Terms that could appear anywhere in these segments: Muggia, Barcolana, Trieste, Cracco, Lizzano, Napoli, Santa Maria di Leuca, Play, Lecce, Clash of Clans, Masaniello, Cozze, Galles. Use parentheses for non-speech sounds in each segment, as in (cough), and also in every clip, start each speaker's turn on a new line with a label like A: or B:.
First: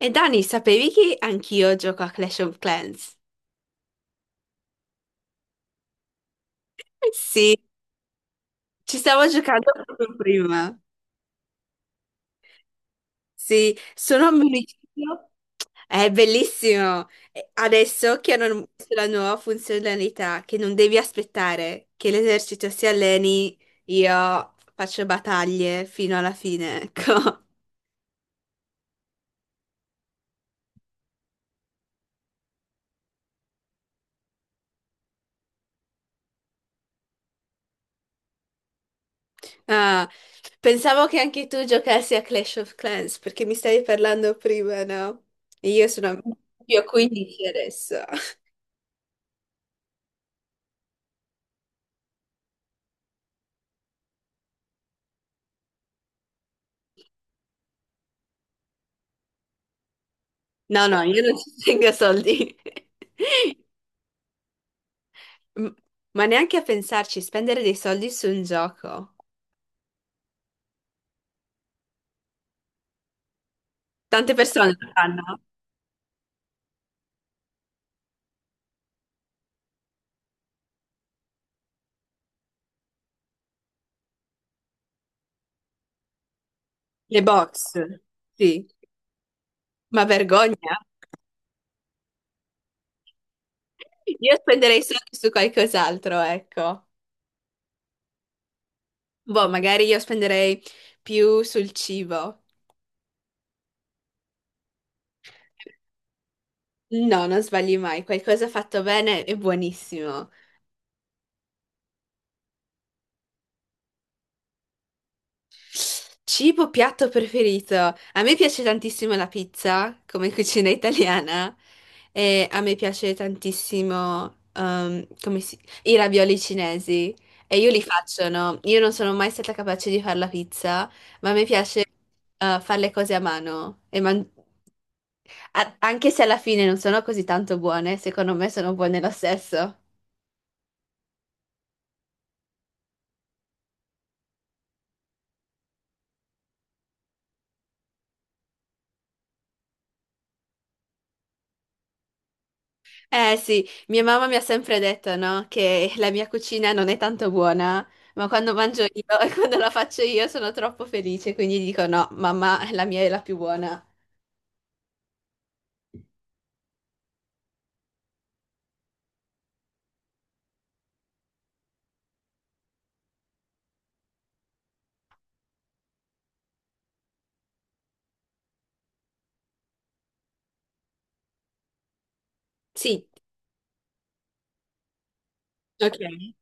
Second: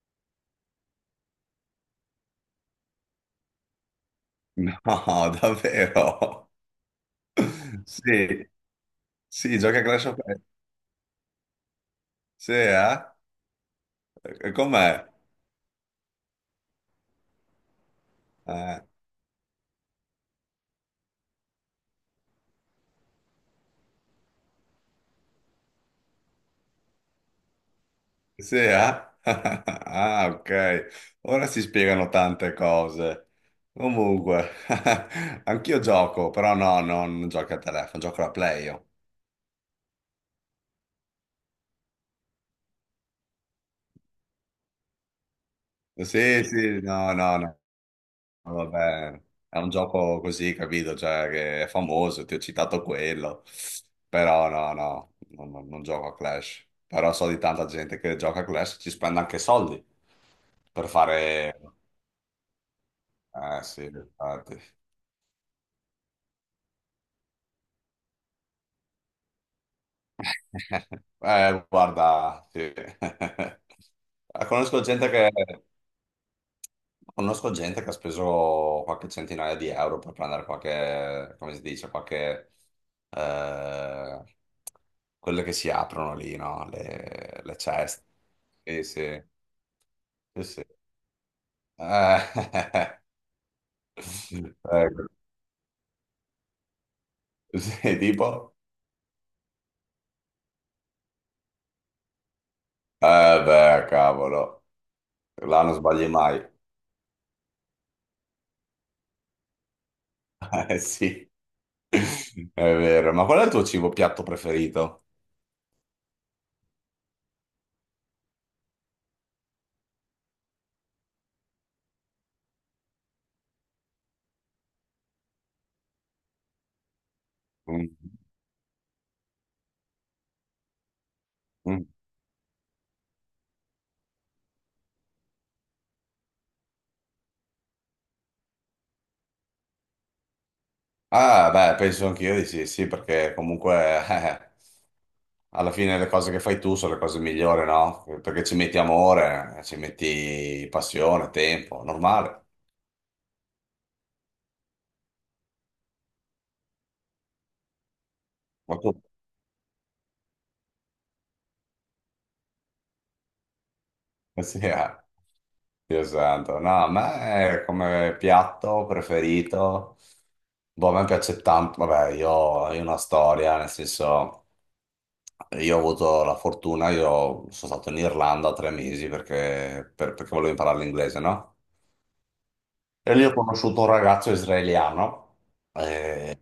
A: E Dani, sapevi che anch'io gioco a Clash of Clans?
B: No, (laughs) davvero?
A: Eh sì,
B: Sì,
A: ci stavo
B: sì,
A: giocando
B: gioca a Clash of
A: proprio
B: Clans.
A: prima.
B: Sì, eh?
A: Sì, sono un
B: E com'è?
A: municipio. È bellissimo. E adesso che hanno
B: Eh,
A: messo la nuova funzionalità, che non devi aspettare che l'esercito si alleni, io faccio battaglie fino alla fine, ecco. (laughs)
B: sì, eh? (laughs) Ah, ok. Ora si spiegano tante cose. Comunque, (laughs) anch'io gioco, però no, no, non gioco a telefono, gioco alla Play io.
A: Ah, pensavo che anche tu giocassi a Clash of Clans, perché mi stavi parlando prima, no? Io sono
B: Sì,
A: più
B: sì,
A: a
B: no, no,
A: 15
B: no.
A: adesso.
B: Vabbè, è un gioco così, capito? Cioè, che è famoso, ti ho citato quello. Però no, no, non gioco a Clash. Però so di tanta gente che gioca a Clash e ci spende anche soldi
A: No,
B: per
A: no, io non (laughs) ci
B: fare...
A: tengo soldi. (laughs)
B: Eh sì, infatti.
A: M- Ma neanche a pensarci, spendere dei soldi su un gioco.
B: (laughs) Guarda, sì. (laughs)
A: Tante persone
B: Conosco
A: lo
B: gente che...
A: fanno.
B: Conosco gente che ha speso qualche centinaia di euro per prendere qualche, come si dice, qualche, eh, quelle che si aprono lì, no?
A: Le
B: Le
A: box,
B: ceste.
A: sì.
B: Sì, sì,
A: Ma
B: sì, sì.
A: vergogna.
B: Eh, (laughs)
A: Io spenderei
B: ecco.
A: soldi su qualcos'altro, ecco.
B: Sì, tipo,
A: Boh, magari io spenderei più sul cibo.
B: eh beh, cavolo, là non sbagli mai.
A: No, non sbagli mai. Qualcosa fatto bene è buonissimo.
B: Eh sì, (laughs) è vero. Ma qual è il tuo cibo piatto preferito?
A: Cibo piatto preferito. A me piace tantissimo la pizza, come cucina italiana, e a me piace tantissimo i ravioli cinesi. E io li
B: Mm,
A: faccio, no? Io non sono mai stata capace di fare la pizza, ma a me piace
B: mm.
A: fare le cose a mano. Anche se alla fine non sono così tanto buone, secondo me sono buone lo stesso.
B: Ah, beh, penso anch'io di sì, sì, perché comunque... (laughs) alla fine le cose che fai tu sono le cose migliori, no? Perché ci metti amore, ci metti passione, tempo, normale.
A: Eh sì, mia mamma mi ha sempre detto, no, che la mia cucina non è tanto buona, ma quando
B: Ma
A: mangio
B: tu? (laughs)
A: io (laughs) e quando la faccio io sono troppo felice, quindi dico no, mamma, la mia è la più buona.
B: Eh sì, eh. Dio santo. No, a me come piatto preferito, boh, a me piace tanto, vabbè, io ho una storia, nel senso, io ho avuto la fortuna, io sono stato in Irlanda 3 mesi perché, perché volevo imparare l'inglese, no?
A: Sì,
B: E lì ho conosciuto un ragazzo israeliano
A: ok,
B: eh,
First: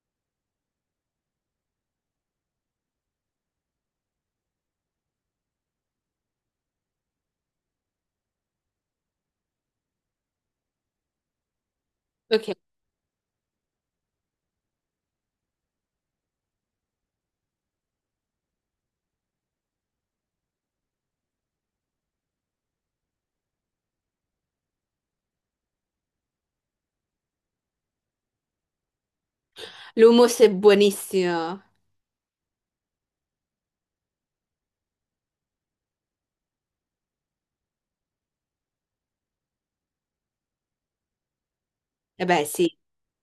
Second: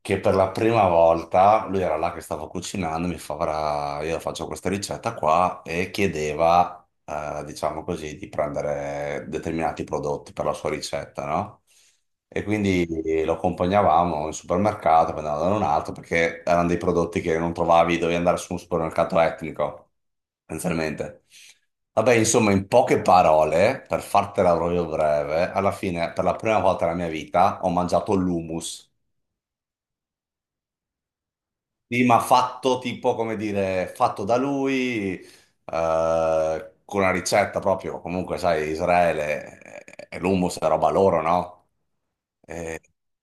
B: che per la prima volta, lui era là che stava cucinando, mi fa, "Guarda, io faccio questa ricetta qua e chiedeva, diciamo così, di prendere determinati prodotti per la sua ricetta, no? E
A: ok.
B: quindi lo accompagnavamo in supermercato, poi andavamo da un altro, perché erano dei prodotti che non trovavi, dovevi andare su un supermercato etnico, essenzialmente. Vabbè, insomma, in poche parole, per fartela proprio breve, alla fine, per la prima volta nella mia vita, ho mangiato l'hummus.
A: L'hummus è buonissimo.
B: Sì, ma fatto tipo, come dire, fatto da lui, con una ricetta proprio, comunque, sai, Israele, l'hummus è roba loro, no?
A: Eh beh, sì.
B: E-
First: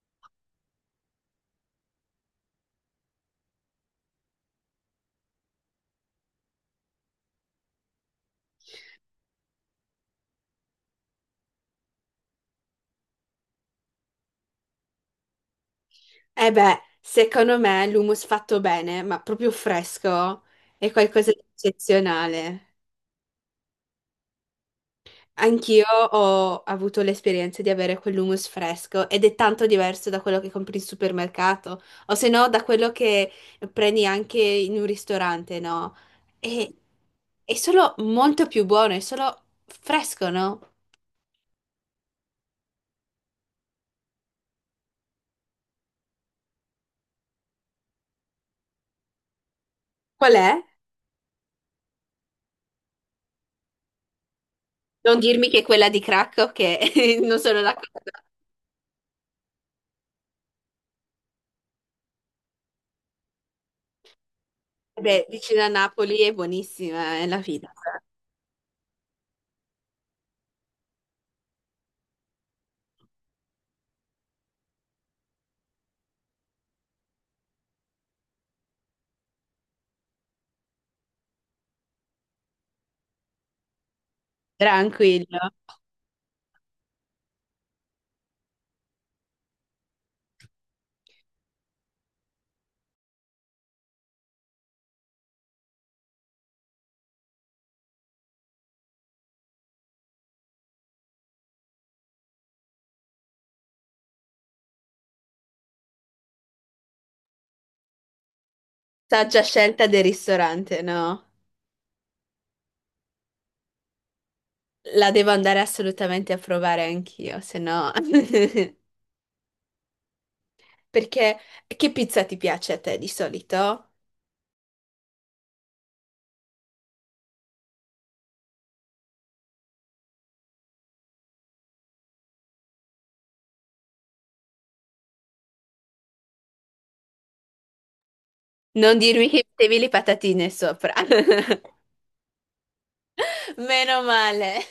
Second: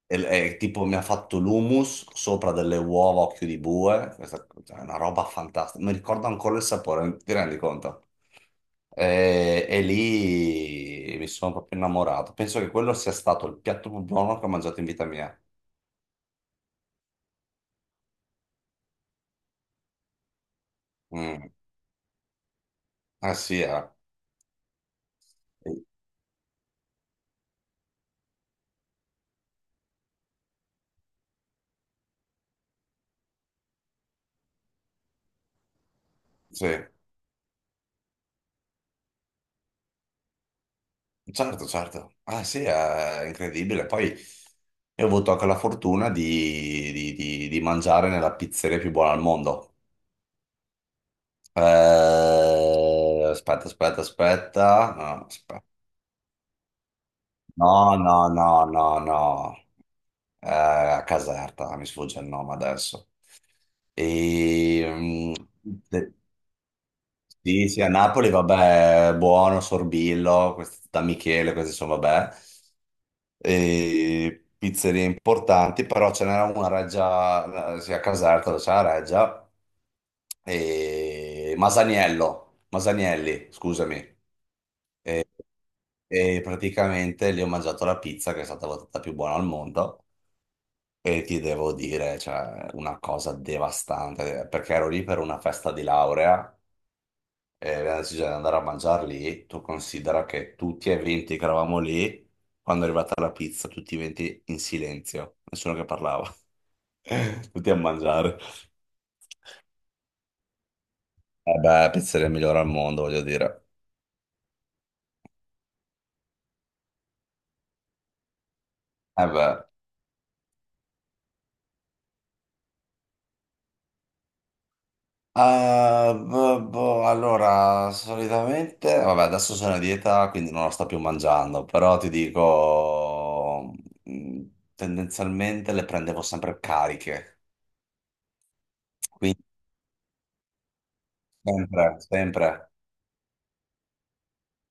B: e tipo mi ha fatto l'hummus sopra delle uova a occhio di bue, questa cioè, è una roba fantastica, mi ricordo ancora il sapore, ti rendi conto? E lì mi sono proprio innamorato, penso che quello sia stato il piatto più buono che ho mangiato in vita mia.
A: Eh beh, secondo me l'hummus fatto bene, ma proprio fresco, è qualcosa di
B: Mm.
A: eccezionale.
B: Sì, eh.
A: Anch'io ho avuto l'esperienza di avere quell'hummus fresco ed è tanto diverso da quello che compri in supermercato o se no da quello che prendi anche in un ristorante, no?
B: Sì,
A: E è solo molto più buono, è solo fresco, no?
B: certo, certo. Ah sì, è incredibile. Poi io ho avuto anche la fortuna di mangiare nella pizzeria più buona al mondo.
A: Qual è?
B: Aspetta, aspetta, aspetta.
A: Non
B: No,
A: dirmi che è
B: aspetta.
A: quella di Cracco che (laughs) non sono la
B: No,
A: cosa.
B: no, no, no, no. A Caserta, mi sfugge il nome adesso. E,
A: Beh, vicino a
B: de-
A: Napoli è buonissima, è la
B: sì,
A: fida.
B: sì, a Napoli, vabbè, buono, Sorbillo, questi- da Michele, questi sono, vabbè. E pizzerie importanti, però ce n'era una a Reggia, sì, a Caserta, dove c'è la Reggia, e Masaniello, Masanielli, scusami. E,
A: Tranquillo.
B: e praticamente lì ho mangiato la pizza che è stata votata più buona al mondo e ti devo dire, cioè, una cosa devastante, perché ero lì per una festa di laurea e abbiamo deciso di andare a mangiare lì. Tu considera che tutti e 20 che eravamo lì, quando è arrivata la pizza, tutti e 20 in silenzio, nessuno che parlava, (laughs) tutti a mangiare.
A: Saggia scelta del ristorante, no?
B: Eh beh, pizzeria migliore al mondo, voglio dire.
A: La devo andare assolutamente a provare anch'io, se no... (laughs)
B: Eh beh.
A: Perché che pizza ti piace a te di solito?
B: Ah, boh, boh, allora, solitamente, vabbè, adesso sono a dieta, quindi non la sto più mangiando, però ti dico, mh, tendenzialmente le prendevo sempre cariche,
A: Non dirmi (laughs) che
B: quindi
A: mettevi le patatine sopra. (laughs)
B: sempre, sempre
A: Meno male.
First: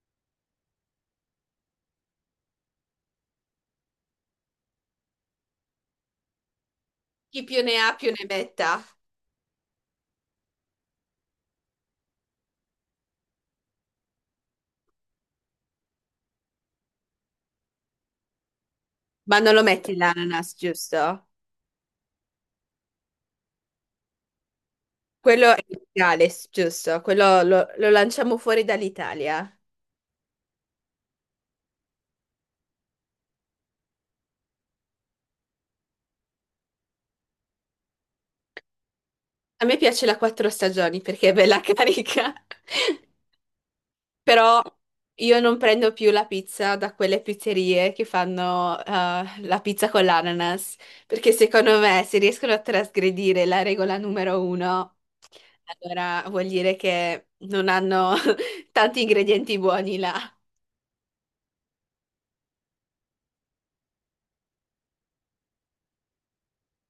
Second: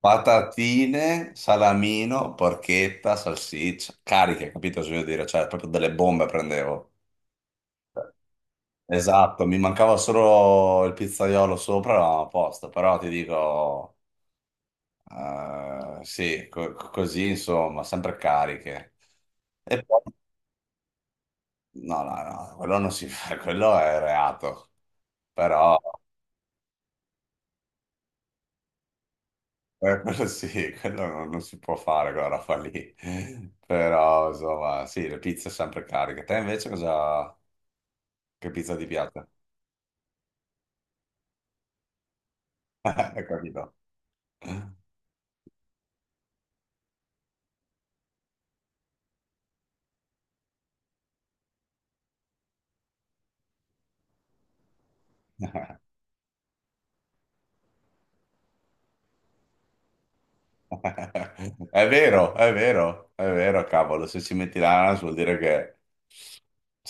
B: patatine, salamino, porchetta, salsiccia, cariche, capito cosa voglio dire? Cioè, proprio delle bombe prendevo.
A: Chi più ne ha più ne metta.
B: Esatto, mi mancava solo il pizzaiolo sopra, eravamo a posto, però ti dico... sì, così insomma, sempre cariche.
A: Ma non lo
B: E
A: metti
B: poi,
A: l'ananas, giusto?
B: no, no, no, quello non si fa, (laughs) quello è reato,
A: Quello è
B: però
A: il Galles, giusto? Quello lo, lo lanciamo fuori dall'Italia.
B: quello (laughs) sì, quello non si può fare quella roba lì. Però insomma, sì, le pizze sempre cariche. Te invece cosa, che pizza ti piace?
A: A me piace la quattro stagioni perché è bella carica. (laughs)
B: (laughs) Hai capito?
A: Però
B: (laughs)
A: io non prendo più la pizza da quelle pizzerie che fanno la pizza con l'ananas, perché secondo me se riescono a trasgredire la regola numero uno, allora vuol dire che non hanno (laughs) tanti ingredienti buoni là.
B: (laughs) È vero, è vero, è vero, cavolo, se ci metti l'ananas vuol dire che...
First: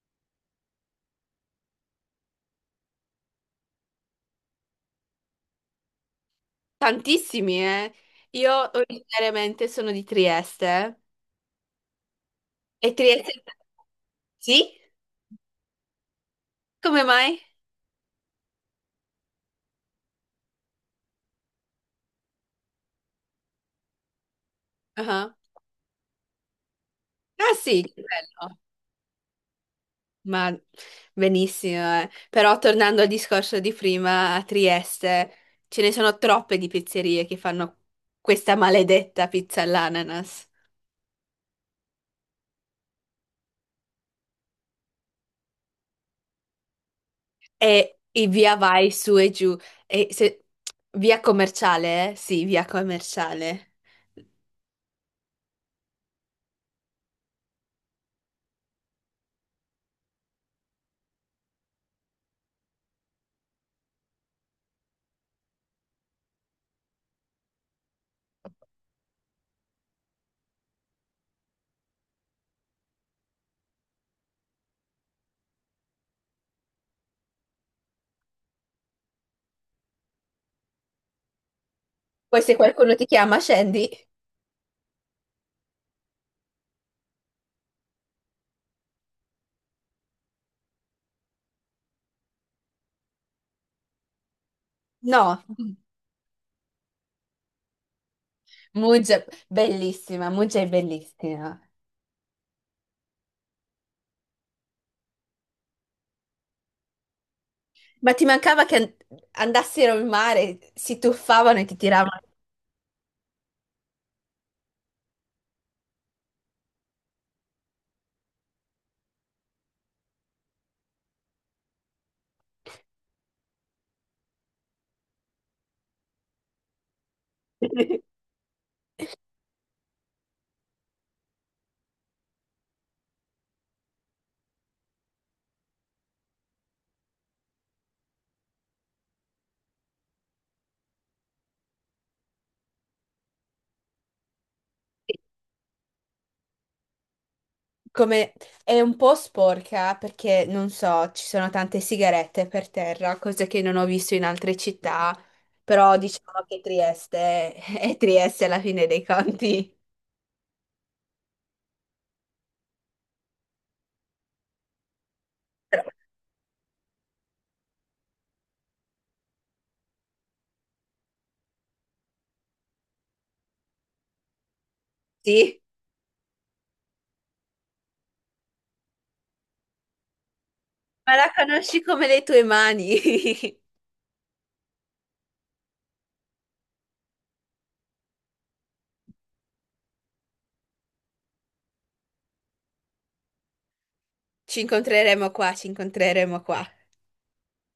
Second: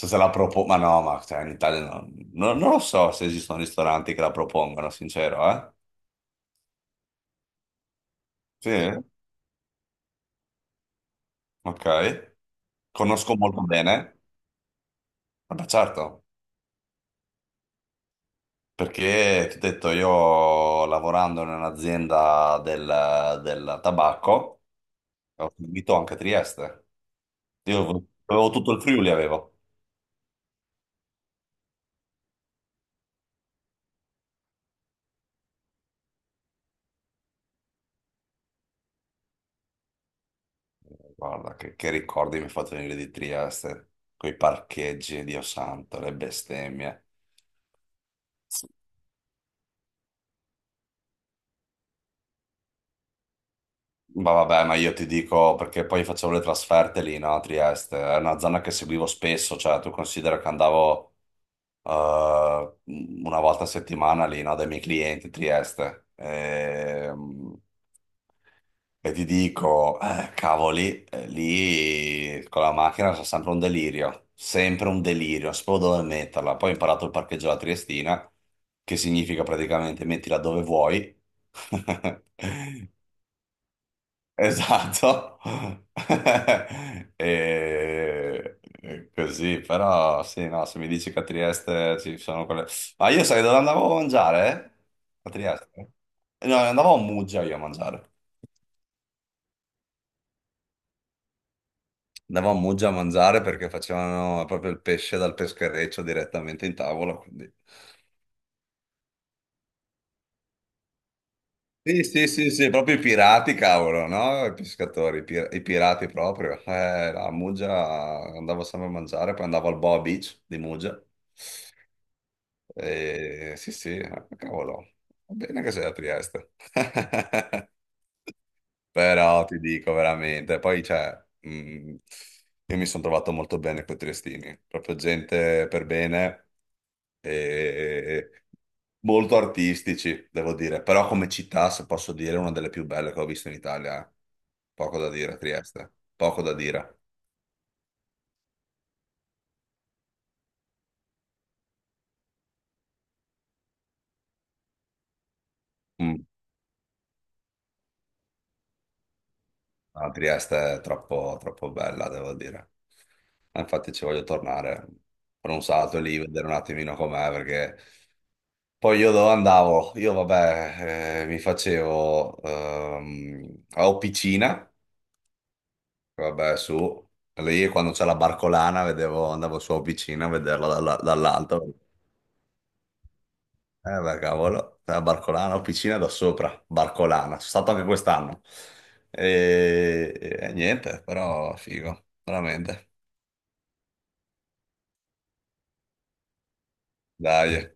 B: So se la propongo, ma no, ma cioè, in Italia non lo so se esistono ristoranti che la propongono, sincero, eh?
A: Tantissimi, eh. Io
B: Sì,
A: originariamente sono di Trieste
B: ok.
A: e Trieste...
B: Conosco molto bene,
A: Sì?
B: vabbè certo,
A: Come mai?
B: perché ti ho detto, io lavorando in un'azienda del tabacco,
A: Ah,
B: ho seguito anche Trieste.
A: ah sì, che
B: Io avevo
A: bello.
B: tutto il Friuli, avevo.
A: Ma benissimo, eh. Però tornando al discorso di prima, a Trieste ce ne sono troppe di pizzerie che fanno questa maledetta pizza all'ananas
B: Guarda, che ricordi mi hai fatto venire di Trieste, quei parcheggi, Dio santo, le bestemmie.
A: e i via vai su e giù. E se- Via commerciale, eh? Sì, via commerciale.
B: Ma vabbè, ma io ti dico, perché poi facevo le trasferte lì, no, a Trieste, è una zona che seguivo spesso, cioè tu considera che andavo eh, una volta a settimana lì, no, dai miei clienti a Trieste. E ti dico, cavoli, lì con la macchina c'è sempre un delirio, non sapevo dove metterla. Poi ho imparato il parcheggio alla Triestina, che significa praticamente mettila dove vuoi.
A: Poi se
B: (laughs)
A: qualcuno ti chiama, scendi.
B: Esatto. (laughs) E... e così, però sì, no, se mi dici che a Trieste ci sono quelle... Ma io sai dove andavo a mangiare? Eh? A
A: No,
B: Trieste? No, andavo a Muggia io a mangiare.
A: Muggia, bellissima, Muggia è bellissima.
B: Andavamo a Muggia a mangiare perché facevano proprio il pesce dal peschereccio direttamente in tavola.
A: Ma ti mancava che an- Andassero in mare, si tuffavano e ti
B: Sì,
A: tiravano.
B: sì, sì, sì, proprio i pirati, cavolo, no? I pescatori, i pirati proprio. No, a Muggia andavo sempre a mangiare, poi andavo al Boa Beach di Muggia. E, sì, sì, cavolo, va bene che sei a Trieste. (laughs)
A: (laughs)
B: Però ti dico veramente, poi cioè, io mi sono trovato molto bene con i triestini, proprio gente per bene e molto artistici, devo dire, però come città, se posso dire, è una delle più belle che ho visto in Italia, eh. Poco da dire, Trieste, poco da dire.
A: Come è un po' sporca perché non so, ci sono tante sigarette per terra, cosa che non ho visto in altre città, però
B: Mm.
A: diciamo che Trieste (laughs) è Trieste alla fine dei conti.
B: No, Trieste è troppo, troppo bella, devo dire. Infatti ci voglio tornare per un
A: Però,
B: salto lì, vedere un attimino com'è, perché poi io dove andavo? Io vabbè, mi facevo a piscina,
A: sì,
B: vabbè su, lì quando c'è la barcolana vedevo, andavo su a piscina a vederla
A: ma la
B: dall'alto,
A: conosci come le tue mani. (laughs)
B: eh beh cavolo, la barcolana, ho piscina da sopra, barcolana, sono stato anche quest'anno e, e niente, però figo, veramente,
A: Ci incontreremo qua, ci incontreremo qua.
B: dai.